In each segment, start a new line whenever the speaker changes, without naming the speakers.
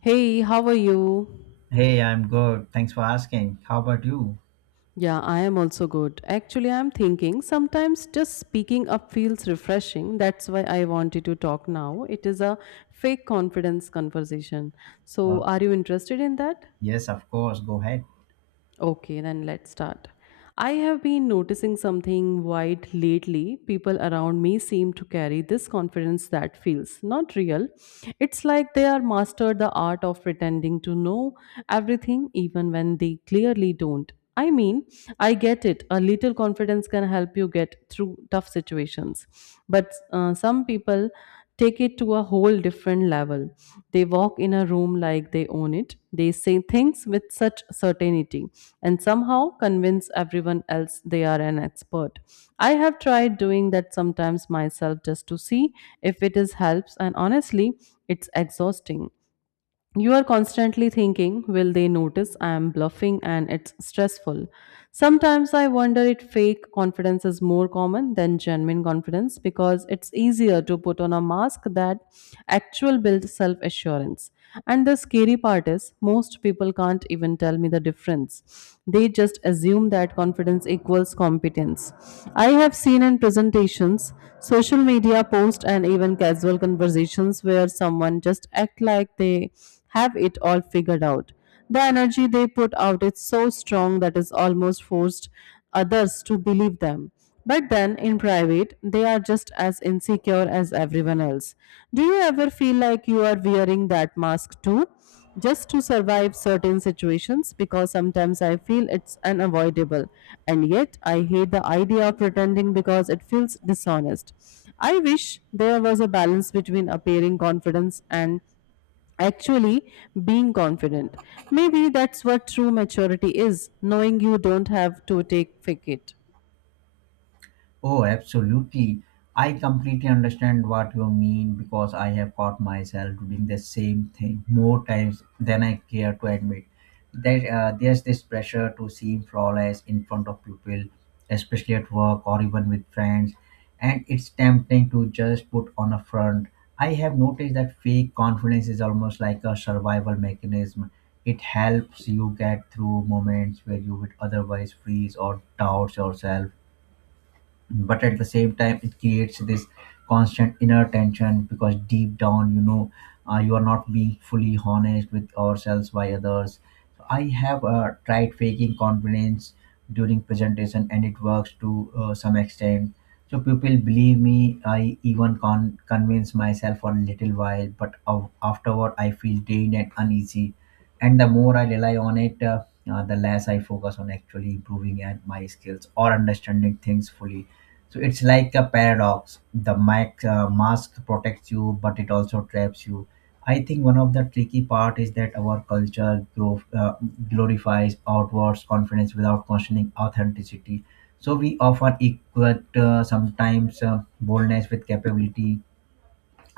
Hey, how are you?
Hey, I'm good. Thanks for asking. How about you?
Yeah, I am also good. Actually, I'm thinking sometimes just speaking up feels refreshing. That's why I wanted to talk now. It is a fake confidence conversation.
Uh,
So, are you interested in that?
yes, of course. Go ahead.
Okay, then let's start. I have been noticing something wide lately. People around me seem to carry this confidence that feels not real. It's like they are mastered the art of pretending to know everything even when they clearly don't. I mean, I get it. A little confidence can help you get through tough situations. But some people take it to a whole different level. They walk in a room like they own it. They say things with such certainty and somehow convince everyone else they are an expert. I have tried doing that sometimes myself just to see if it is helps, and honestly it's exhausting. You are constantly thinking, will they notice I am bluffing, and it's stressful. Sometimes I wonder if fake confidence is more common than genuine confidence because it's easier to put on a mask that actual build self assurance. And the scary part is, most people can't even tell me the difference. They just assume that confidence equals competence. I have seen in presentations, social media posts, and even casual conversations where someone just act like they have it all figured out. The energy they put out is so strong that it almost forced others to believe them. But then in private, they are just as insecure as everyone else. Do you ever feel like you are wearing that mask too? Just to survive certain situations, because sometimes I feel it's unavoidable. And yet I hate the idea of pretending because it feels dishonest. I wish there was a balance between appearing confidence and actually being confident. Maybe that's what true maturity is, knowing you don't have to take fake it.
Oh, absolutely. I completely understand what you mean because I have caught myself doing the same thing more times than I care to admit. That There's this pressure to seem flawless in front of people, especially at work or even with friends, and it's tempting to just put on a front. I have noticed that fake confidence is almost like a survival mechanism. It helps you get through moments where you would otherwise freeze or doubt yourself, but at the same time it creates this constant inner tension because deep down you know you are not being fully honest with ourselves by others. So I have tried faking confidence during presentation and it works to some extent, so people believe me. I even convince myself for a little while, but afterward I feel drained and uneasy. And the more I rely on it, the less I focus on actually improving and my skills or understanding things fully. So it's like a paradox. The mask protects you, but it also traps you. I think one of the tricky part is that our culture glorifies outward confidence without questioning authenticity. So we often equate sometimes boldness with capability.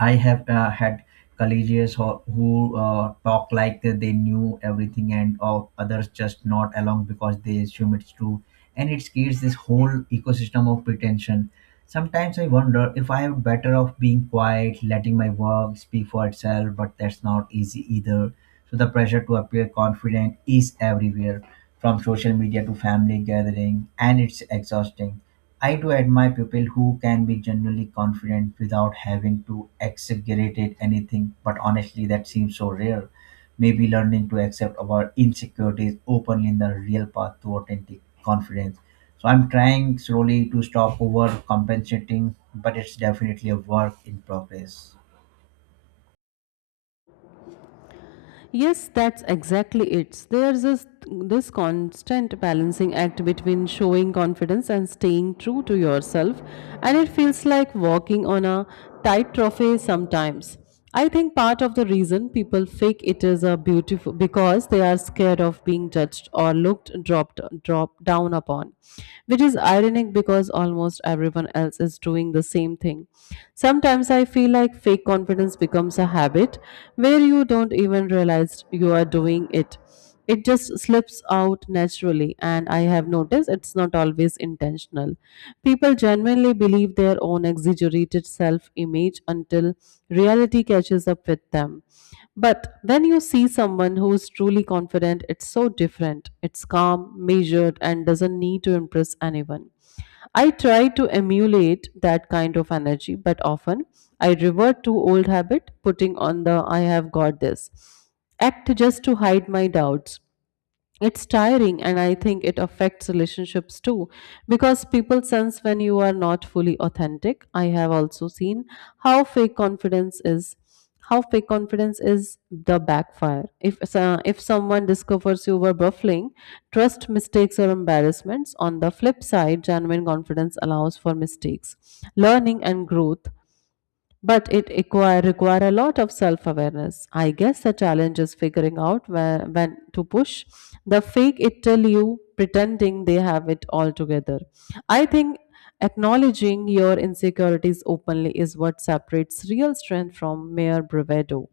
I have had collegians who talk like they knew everything and others just not along because they assume it's true. And it creates this whole ecosystem of pretension. Sometimes I wonder if I am better off being quiet, letting my work speak for itself, but that's not easy either. So the pressure to appear confident is everywhere, from social media to family gathering, and it's exhausting. I do admire people who can be genuinely confident without having to exaggerate anything, but honestly, that seems so rare. Maybe learning to accept our insecurities openly in the real path to authentic confidence. So I'm trying slowly to stop overcompensating, but it's definitely a work in progress.
Yes, that's exactly it. There's this constant balancing act between showing confidence and staying true to yourself, and it feels like walking on a tightrope sometimes. I think part of the reason people fake it is a beautiful because they are scared of being judged or looked drop down upon, which is ironic because almost everyone else is doing the same thing. Sometimes I feel like fake confidence becomes a habit where you don't even realize you are doing it. It just slips out naturally, and I have noticed it's not always intentional. People genuinely believe their own exaggerated self image until reality catches up with them. But when you see someone who is truly confident, it's so different. It's calm, measured, and doesn't need to impress anyone. I try to emulate that kind of energy, but often I revert to old habit, putting on the I have got this act just to hide my doubts. It's tiring, and I think it affects relationships too, because people sense when you are not fully authentic. I have also seen how fake confidence is how fake confidence is the backfire if if someone discovers you were buffling, trust mistakes or embarrassments. On the flip side, genuine confidence allows for mistakes, learning, and growth, but it require a lot of self-awareness. I guess the challenge is figuring out when to push. The fake it till you pretending they have it all together. I think acknowledging your insecurities openly is what separates real strength from mere bravado.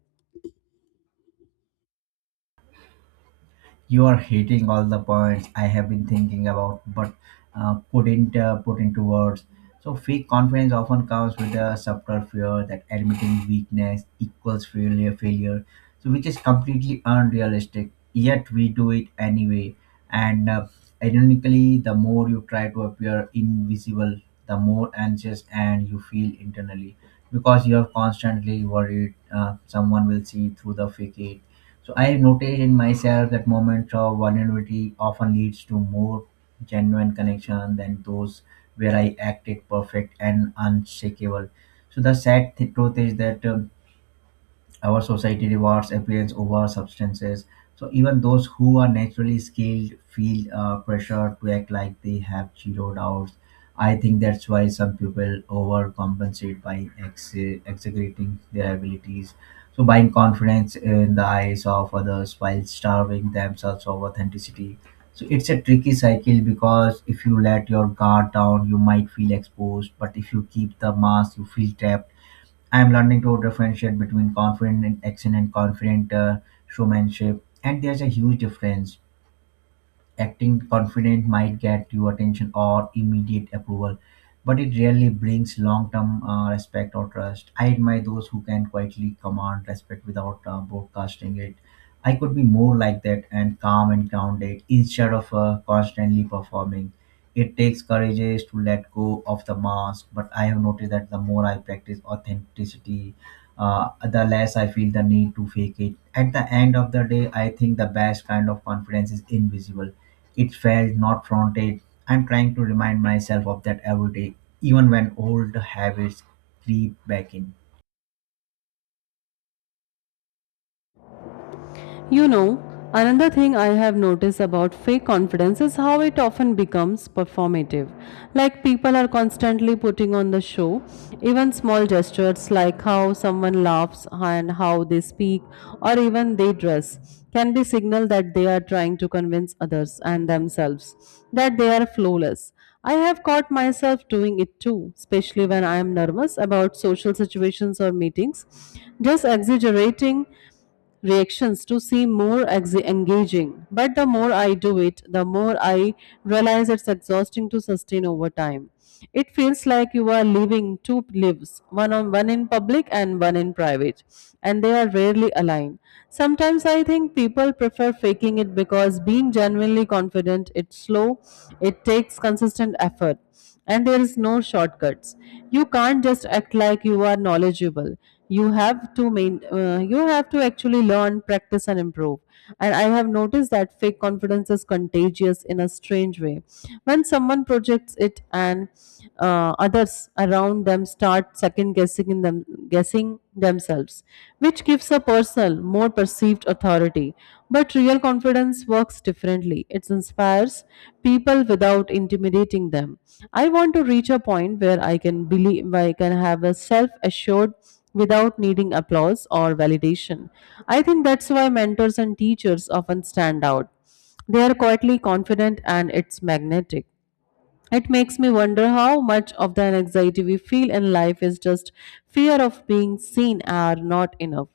You are hitting all the points I have been thinking about, but couldn't put into words. So, fake confidence often comes with a subtle fear that admitting weakness equals failure. So, which is completely unrealistic. Yet we do it anyway. And Ironically, the more you try to appear invisible, the more anxious and you feel internally because you're constantly worried someone will see through the fake it. So I noticed in myself that moments of vulnerability often leads to more genuine connection than those where I acted perfect and unshakable. So the sad truth is that our society rewards appearance over substances. So even those who are naturally skilled feel pressure to act like they have zero doubts. I think that's why some people overcompensate by exaggerating their abilities. So buying confidence in the eyes of others while starving themselves of authenticity. So it's a tricky cycle because if you let your guard down, you might feel exposed. But if you keep the mask, you feel trapped. I'm learning to differentiate between confident and action and confident showmanship, and there's a huge difference. Acting confident might get you attention or immediate approval, but it rarely brings long-term respect or trust. I admire those who can quietly command respect without broadcasting it. I could be more like that and calm and grounded instead of constantly performing. It takes courageous to let go of the mask, but I have noticed that the more I practice authenticity, the less I feel the need to fake it. At the end of the day, I think the best kind of confidence is invisible. It felt not fronted. I'm trying to remind myself of that every day, even when old habits creep back in.
You know, another thing I have noticed about fake confidence is how it often becomes performative. Like people are constantly putting on the show, even small gestures like how someone laughs and how they speak or even they dress can be signal that they are trying to convince others and themselves that they are flawless. I have caught myself doing it too, especially when I am nervous about social situations or meetings, just exaggerating reactions to seem more engaging. But the more I do it, the more I realize it's exhausting to sustain over time. It feels like you are living two lives, one on one in public and one in private, and they are rarely aligned. Sometimes I think people prefer faking it because being genuinely confident it's slow, it takes consistent effort, and there is no shortcuts. You can't just act like you are knowledgeable. You have to main you have to actually learn, practice, and improve. And I have noticed that fake confidence is contagious in a strange way. When someone projects it, and others around them start second guessing themselves, which gives a personal more perceived authority. But real confidence works differently. It inspires people without intimidating them. I want to reach a point where I can have a self assured without needing applause or validation. I think that's why mentors and teachers often stand out. They are quietly confident, and it's magnetic. It makes me wonder how much of the anxiety we feel in life is just fear of being seen or not enough,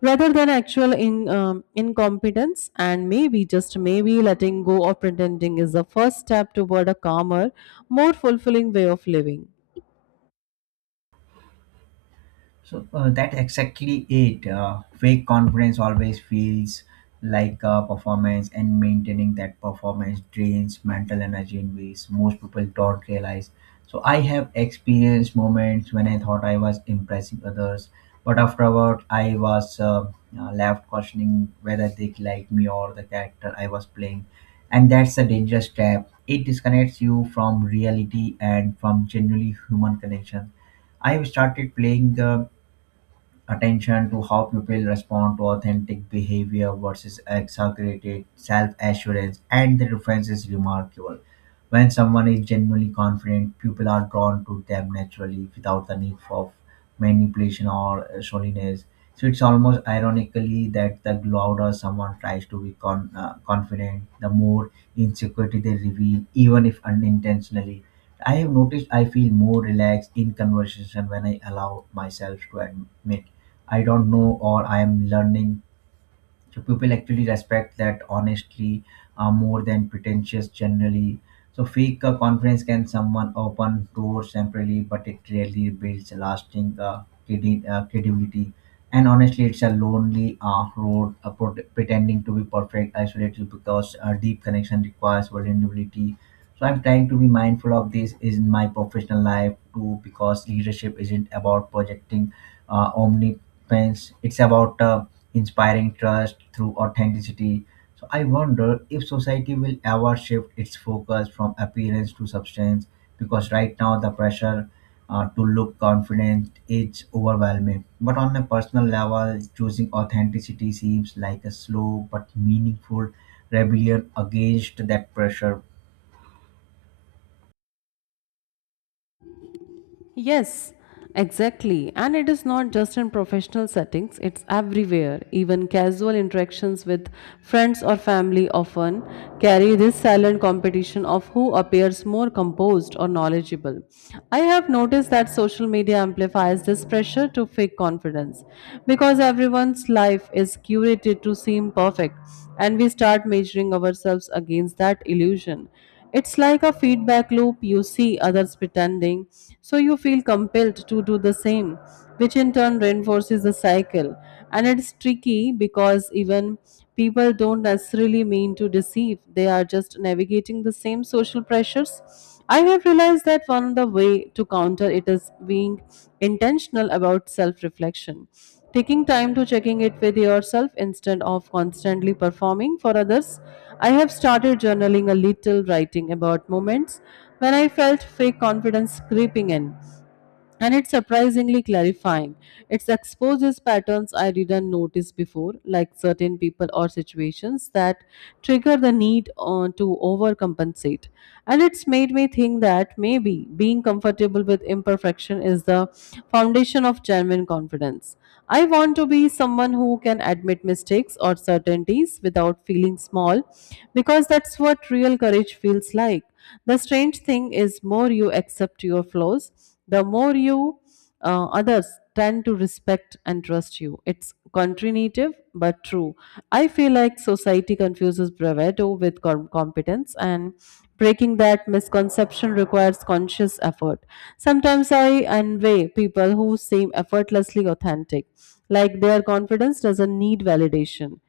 rather than actual incompetence. And maybe, just maybe, letting go of pretending is the first step toward a calmer, more fulfilling way of living.
So that's exactly it. Fake confidence always feels like a performance, and maintaining that performance drains mental energy in ways most people don't realize. So I have experienced moments when I thought I was impressing others, but afterward I was left questioning whether they like me or the character I was playing, and that's a dangerous trap. It disconnects you from reality and from genuinely human connection. I've started playing the attention to how people respond to authentic behavior versus exaggerated self assurance, and the difference is remarkable. When someone is genuinely confident, people are drawn to them naturally without the need for manipulation or shoniness. So it's almost ironically that the louder someone tries to be confident, the more insecurity they reveal, even if unintentionally. I have noticed I feel more relaxed in conversation when I allow myself to admit I don't know or I am learning. So people actually respect that honestly more than pretentious generally. So fake confidence can someone open doors temporarily, but it rarely builds lasting credibility. And honestly, it's a lonely road. Pretending to be perfect isolated because deep connection requires vulnerability. So I'm trying to be mindful of this in my professional life too, because leadership isn't about projecting omnipotence. It's about inspiring trust through authenticity. So I wonder if society will ever shift its focus from appearance to substance, because right now the pressure to look confident is overwhelming. But on a personal level, choosing authenticity seems like a slow but meaningful rebellion against that pressure.
Yes, exactly. And it is not just in professional settings, it's everywhere. Even casual interactions with friends or family often carry this silent competition of who appears more composed or knowledgeable. I have noticed that social media amplifies this pressure to fake confidence because everyone's life is curated to seem perfect, and we start measuring ourselves against that illusion. It's like a feedback loop. You see others pretending, so you feel compelled to do the same, which in turn reinforces the cycle. And it's tricky because even people don't necessarily mean to deceive, they are just navigating the same social pressures. I have realized that one of the way to counter it is being intentional about self-reflection. Taking time to checking it with yourself instead of constantly performing for others. I have started journaling a little, writing about moments when I felt fake confidence creeping in, and it's surprisingly clarifying. It exposes patterns I didn't notice before, like certain people or situations that trigger the need to overcompensate. And it's made me think that maybe being comfortable with imperfection is the foundation of genuine confidence. I want to be someone who can admit mistakes or certainties without feeling small, because that's what real courage feels like. The strange thing is, more you accept your flaws, the more you others tend to respect and trust you. It's country but true. I feel like society confuses bravado with competence, and breaking that misconception requires conscious effort. Sometimes I envy people who seem effortlessly authentic, like their confidence doesn't need validation,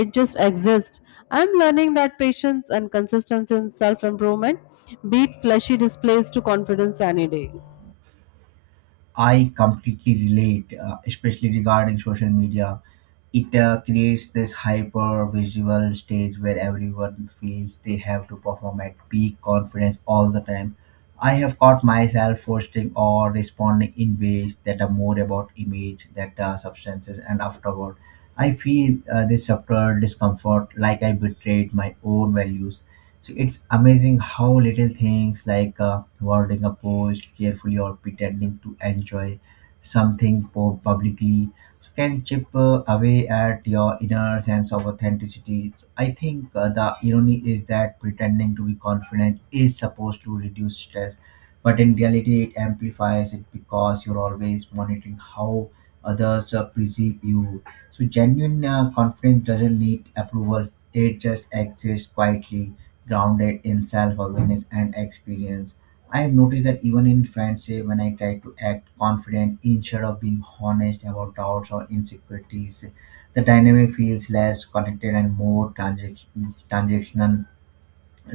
it just exists. I'm learning that patience and consistency in self-improvement beat flashy displays to confidence any day.
I completely relate, especially regarding social media. It creates this hyper visual stage where everyone feels they have to perform at peak confidence all the time. I have caught myself posting or responding in ways that are more about image, that substances, and afterward. I feel this subtle discomfort like I betrayed my own values. So it's amazing how little things like wording a post carefully or pretending to enjoy something publicly, so can chip away at your inner sense of authenticity. So, I think the irony is that pretending to be confident is supposed to reduce stress, but in reality, it amplifies it because you're always monitoring how others perceive you. So, genuine confidence doesn't need approval, it just exists quietly, grounded in self-awareness and experience. I have noticed that even in friendship, when I try to act confident instead of being honest about doubts or insecurities, the dynamic feels less connected and more transactional.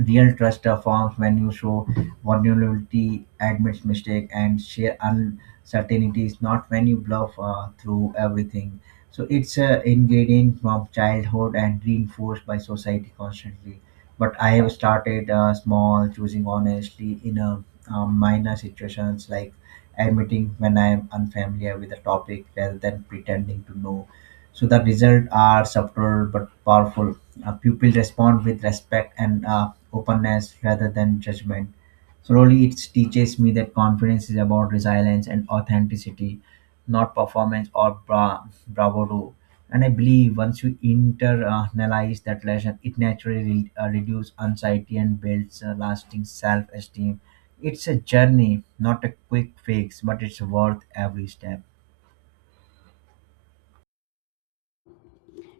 Real trust forms when you show vulnerability, admits mistake, and share uncertainties, not when you bluff through everything. So it's an ingredient from childhood and reinforced by society constantly. But I have started small, choosing honestly in a minor situations like admitting when I am unfamiliar with a topic rather than pretending to know. So the results are subtle but powerful. Pupils respond with respect and openness rather than judgment. Slowly, it teaches me that confidence is about resilience and authenticity, not performance or bravado. And I believe once you internalize that lesson, it naturally reduces anxiety and builds a lasting self esteem. It's a journey, not a quick fix, but it's worth every step.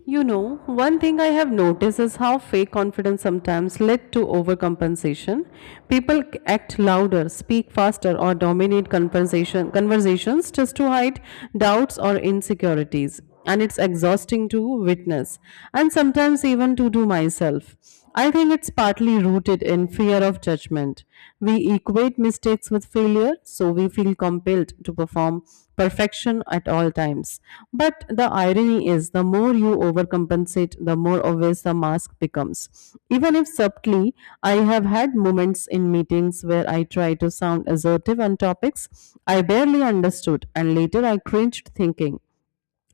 You know, one thing I have noticed is how fake confidence sometimes led to overcompensation. People act louder, speak faster, or dominate compensation, conversations just to hide doubts or insecurities. And it's exhausting to witness, and sometimes even to do myself. I think it's partly rooted in fear of judgment. We equate mistakes with failure, so we feel compelled to perform perfection at all times. But the irony is, the more you overcompensate, the more obvious the mask becomes. Even if subtly, I have had moments in meetings where I try to sound assertive on topics I barely understood, and later I cringed thinking,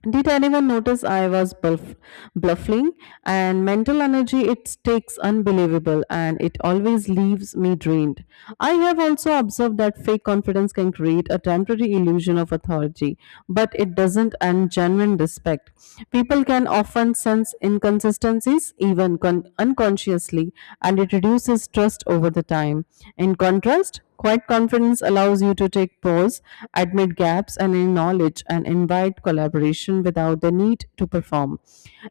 did anyone notice I was bluffing? And mental energy, it takes unbelievable, and it always leaves me drained. I have also observed that fake confidence can create a temporary illusion of authority, but it doesn't end genuine respect. People can often sense inconsistencies, even unconsciously, and it reduces trust over the time. In contrast, quiet confidence allows you to take pause, admit gaps, and acknowledge and invite collaboration without the need to perform.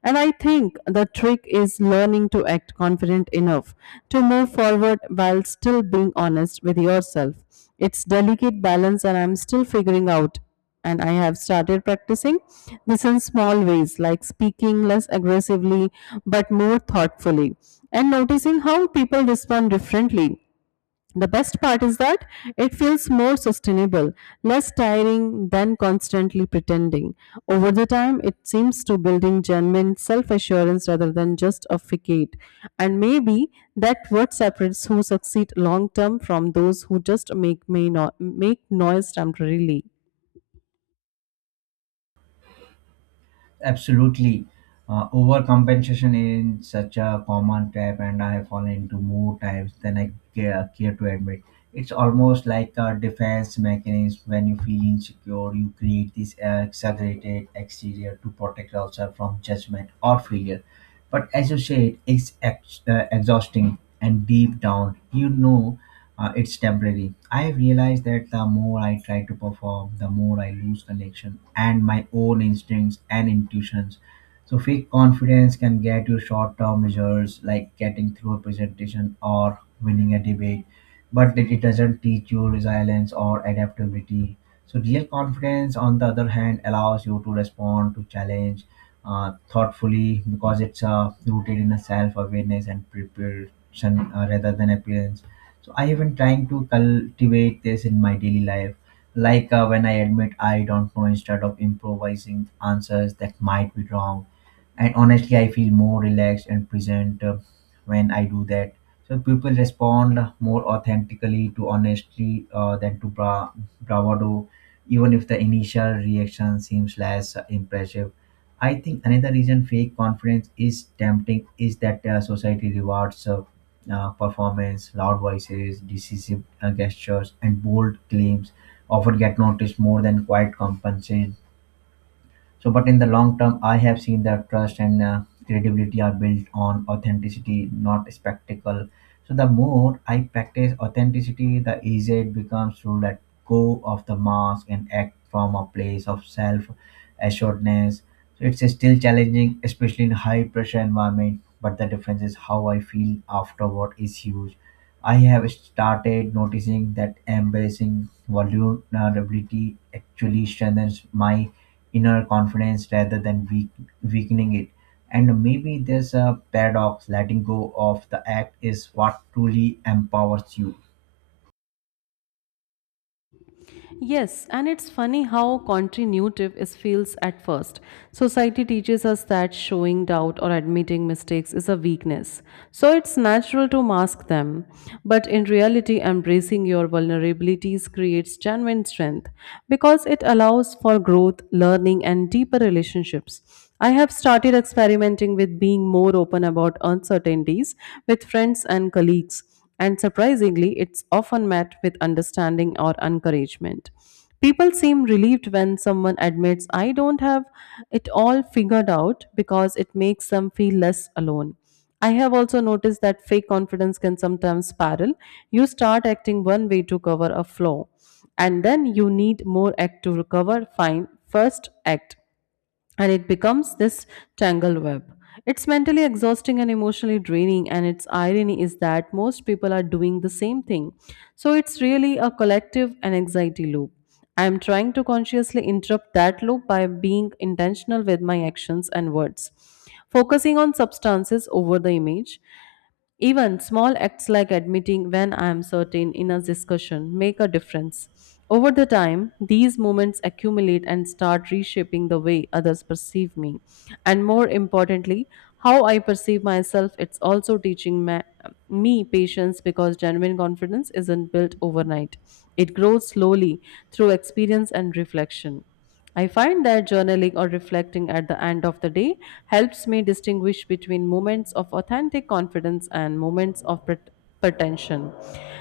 And I think the trick is learning to act confident enough to move forward while still being honest with yourself. It's delicate balance, and I'm still figuring out, and I have started practicing this in small ways, like speaking less aggressively but more thoughtfully, and noticing how people respond differently. The best part is that it feels more sustainable, less tiring than constantly pretending. Over the time, it seems to building genuine self-assurance rather than just a facade. And maybe that what separates who succeed long term from those who just make may no- make noise temporarily.
Absolutely. Overcompensation is such a common trap, and I have fallen into more times than I care to admit. It's almost like a defense mechanism. When you feel insecure, you create this exaggerated exterior to protect yourself from judgment or failure. But as you said, it's exhausting, and deep down, you know it's temporary. I realized that the more I try to perform, the more I lose connection and my own instincts and intuitions. So, fake confidence can get you short term results like getting through a presentation or winning a debate, but it doesn't teach you resilience or adaptability. So, real confidence, on the other hand, allows you to respond to challenge thoughtfully because it's rooted in a self awareness and preparation rather than appearance. So I even trying to cultivate this in my daily life, like when I admit I don't know instead of improvising answers that might be wrong. And honestly, I feel more relaxed and present when I do that. So people respond more authentically to honesty than to bravado, even if the initial reaction seems less impressive. I think another reason fake confidence is tempting is that society rewards performance. Loud voices, decisive gestures, and bold claims often get noticed more than quiet compensation. So, but in the long term, I have seen that trust and credibility are built on authenticity, not spectacle. So, the more I practice authenticity, the easier it becomes to let go of the mask and act from a place of self assuredness. So, it's still challenging, especially in high pressure environment. But the difference is how I feel afterward is huge. I have started noticing that embracing vulnerability actually strengthens my inner confidence rather than weakening it. And maybe there's a paradox letting go of the act is what truly empowers you.
Yes, and it's funny how counterintuitive it feels at first. Society teaches us that showing doubt or admitting mistakes is a weakness, so it's natural to mask them. But in reality, embracing your vulnerabilities creates genuine strength because it allows for growth, learning, and deeper relationships. I have started experimenting with being more open about uncertainties with friends and colleagues, and surprisingly, it's often met with understanding or encouragement. People seem relieved when someone admits, "I don't have it all figured out," because it makes them feel less alone. I have also noticed that fake confidence can sometimes spiral. You start acting one way to cover a flaw, and then you need more act to recover. Fine, first act, and it becomes this tangled web. It's mentally exhausting and emotionally draining, and its irony is that most people are doing the same thing. So it's really a collective and anxiety loop. I am trying to consciously interrupt that loop by being intentional with my actions and words, focusing on substances over the image. Even small acts like admitting when I am certain in a discussion make a difference. Over the time, these moments accumulate and start reshaping the way others perceive me. And more importantly, how I perceive myself, it's also teaching me patience, because genuine confidence isn't built overnight. It grows slowly through experience and reflection. I find that journaling or reflecting at the end of the day helps me distinguish between moments of authentic confidence and moments of pretension.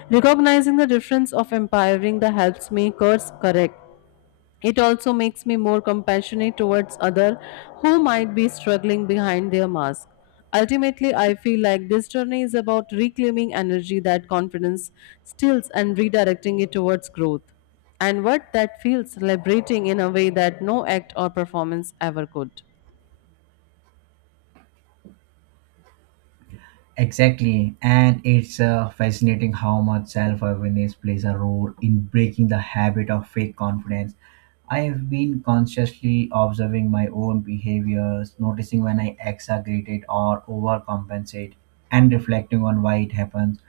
Recognizing the difference of empowering that helps me course correct, it also makes me more compassionate towards others who might be struggling behind their mask. Ultimately, I feel like this journey is about reclaiming energy that confidence steals and redirecting it towards growth. And what that feels liberating in a way that no act or performance ever could.
Exactly, and it's fascinating how much self awareness plays a role in breaking the habit of fake confidence. I have been consciously observing my own behaviors, noticing when I exaggerate or overcompensate, and reflecting on why it happens.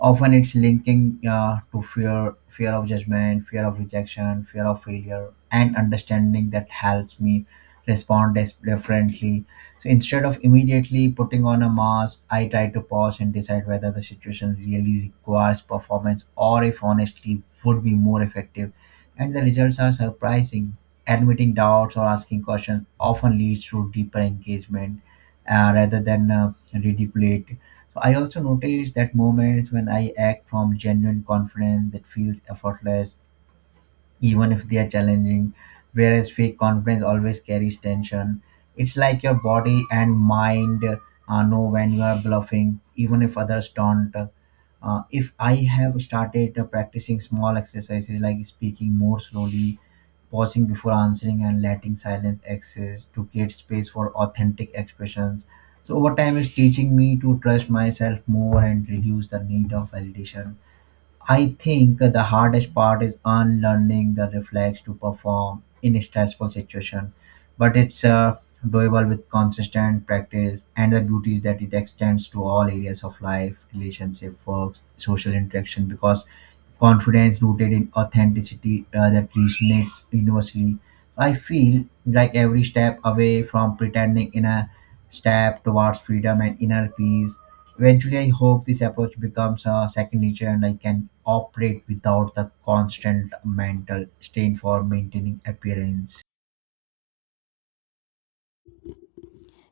Often it's linking to fear, fear of judgment, fear of rejection, fear of failure, and understanding that helps me respond differently. So instead of immediately putting on a mask, I try to pause and decide whether the situation really requires performance or if honestly would be more effective. And the results are surprising. Admitting doubts or asking questions often leads to deeper engagement rather than ridicule. So I also noticed that moments when I act from genuine confidence that feels effortless even if they are challenging. Whereas fake confidence always carries tension. It's like your body and mind know when you are bluffing, even if others don't. If I have started practicing small exercises like speaking more slowly, pausing before answering, and letting silence exist to create space for authentic expressions. So, over time, it's teaching me to trust myself more and reduce the need of validation. I think the hardest part is unlearning the reflex to perform in a stressful situation, but it's doable with consistent practice. And the beauty is that it extends to all areas of life, relationship, works, social interaction, because confidence rooted in authenticity that resonates universally. I feel like every step away from pretending in a step towards freedom and inner peace. Eventually, I hope this approach becomes a second nature and I can operate without the constant mental strain for maintaining appearance.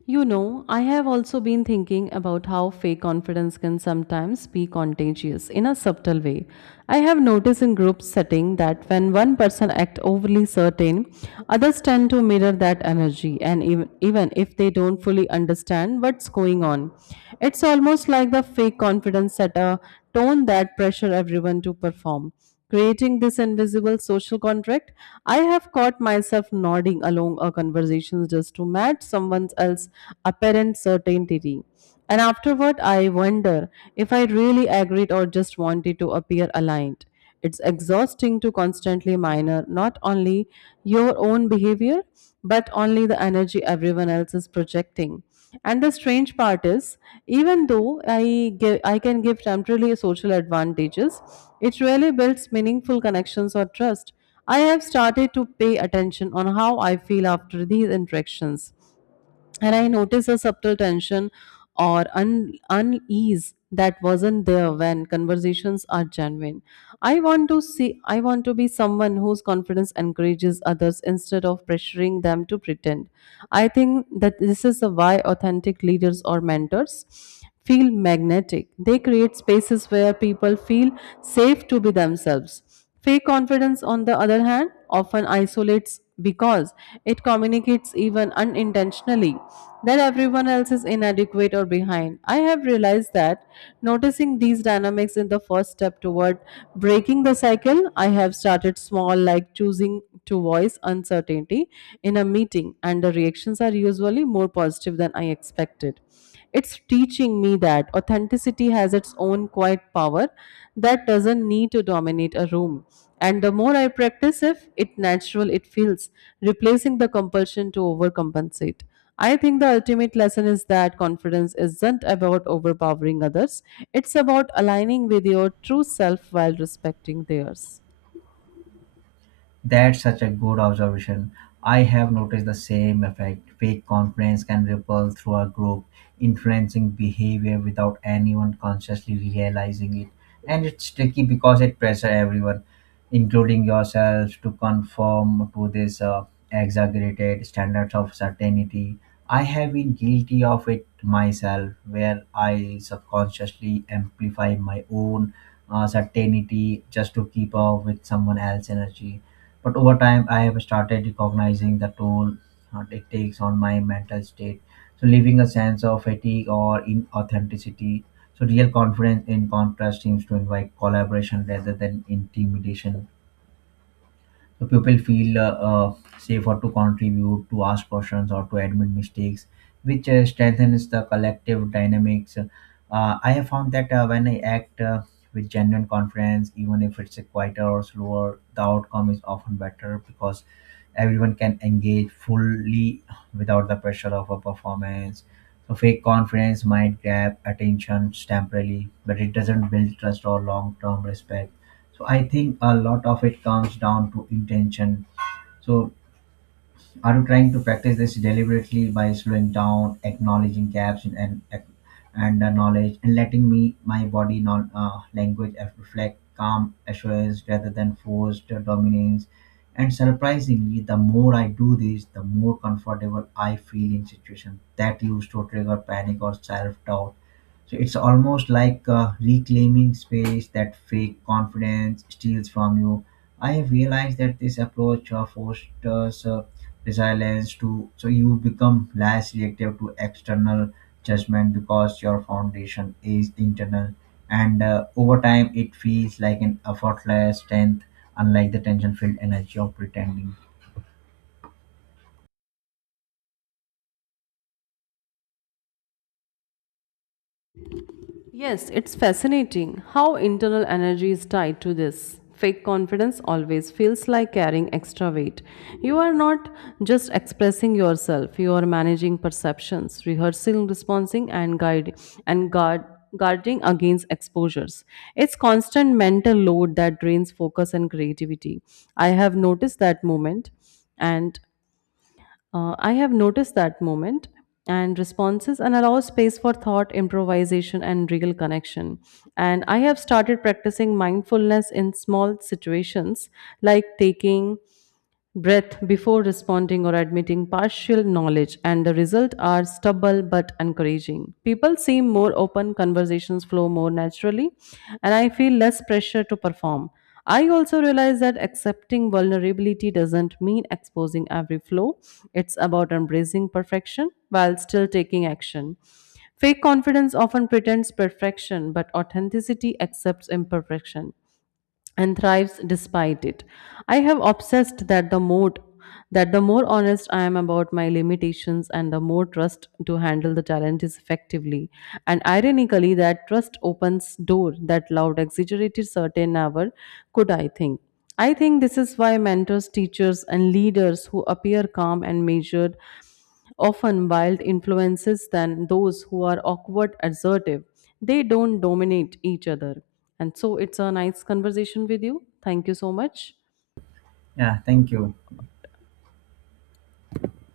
You know, I have also been thinking about how fake confidence can sometimes be contagious in a subtle way. I have noticed in group setting that when one person acts overly certain, others tend to mirror that energy and even if they don't fully understand what's going on. It's almost like the fake confidence set a tone that pressure everyone to perform, creating this invisible social contract. I have caught myself nodding along a conversation just to match someone else's apparent certainty, and afterward I wonder if I really agreed or just wanted to appear aligned. It's exhausting to constantly minor not only your own behavior but only the energy everyone else is projecting. And the strange part is, even though I can give temporary social advantages, it really builds meaningful connections or trust. I have started to pay attention on how I feel after these interactions, and I noticed a subtle tension or unease that wasn't there when conversations are genuine. I want to be someone whose confidence encourages others instead of pressuring them to pretend. I think that this is why authentic leaders or mentors feel magnetic. They create spaces where people feel safe to be themselves. Fake confidence, on the other hand, often isolates because it communicates, even unintentionally, that everyone else is inadequate or behind. I have realized that noticing these dynamics in the first step toward breaking the cycle. I have started small, like choosing to voice uncertainty in a meeting, and the reactions are usually more positive than I expected. It's teaching me that authenticity has its own quiet power that doesn't need to dominate a room. And the more I practice if it natural it feels, replacing the compulsion to overcompensate. I think the ultimate lesson is that confidence isn't about overpowering others. It's about aligning with your true self while respecting theirs.
That's such a good observation. I have noticed the same effect. Fake confidence can ripple through a group, influencing behavior without anyone consciously realizing it. And it's tricky because it pressures everyone, including yourselves, to conform to this exaggerated standards of certainty. I have been guilty of it myself, where I subconsciously amplify my own certainty just to keep up with someone else's energy. But over time, I have started recognizing the toll it takes on my mental state. So, leaving a sense of fatigue or inauthenticity. So, real confidence, in contrast, seems to invite collaboration rather than intimidation. So, people feel safer to contribute, to ask questions, or to admit mistakes, which strengthens the collective dynamics. I have found that when I act with genuine confidence, even if it's a quieter or slower, the outcome is often better because everyone can engage fully without the pressure of a performance. So fake confidence might grab attention temporarily, but it doesn't build trust or long-term respect. So I think a lot of it comes down to intention. So are you trying to practice this deliberately by slowing down, acknowledging gaps in and knowledge, and letting me my body non language reflect calm assurance rather than forced dominance? And surprisingly, the more I do this, the more comfortable I feel in situations that used to trigger panic or self doubt, so it's almost like reclaiming space that fake confidence steals from you. I have realized that this approach fosters resilience to so you become less reactive to external judgment because your foundation is internal, and over time it feels like an effortless strength, unlike the tension-filled energy of pretending.
Yes, it's fascinating how internal energy is tied to this. Fake confidence always feels like carrying extra weight. You are not just expressing yourself, you are managing perceptions, rehearsing, responding, and guide and guard guarding against exposures. It's constant mental load that drains focus and creativity. I have noticed that moment and I have noticed that moment and responses and allow space for thought, improvisation, and real connection. And I have started practicing mindfulness in small situations like taking breath before responding or admitting partial knowledge, and the result are stubble but encouraging. People seem more open, conversations flow more naturally, and I feel less pressure to perform. I also realize that accepting vulnerability doesn't mean exposing every flaw. It's about embracing perfection while still taking action. Fake confidence often pretends perfection, but authenticity accepts imperfection and thrives despite it. I have obsessed that the more honest I am about my limitations, and the more trust to handle the challenges effectively. And ironically, that trust opens door that loud exaggerated certain never could, I think. I think this is why mentors, teachers, and leaders who appear calm and measured often wild influences than those who are awkward, assertive. They don't dominate each other. And so it's a nice conversation with you. Thank you so much.
Yeah, thank you.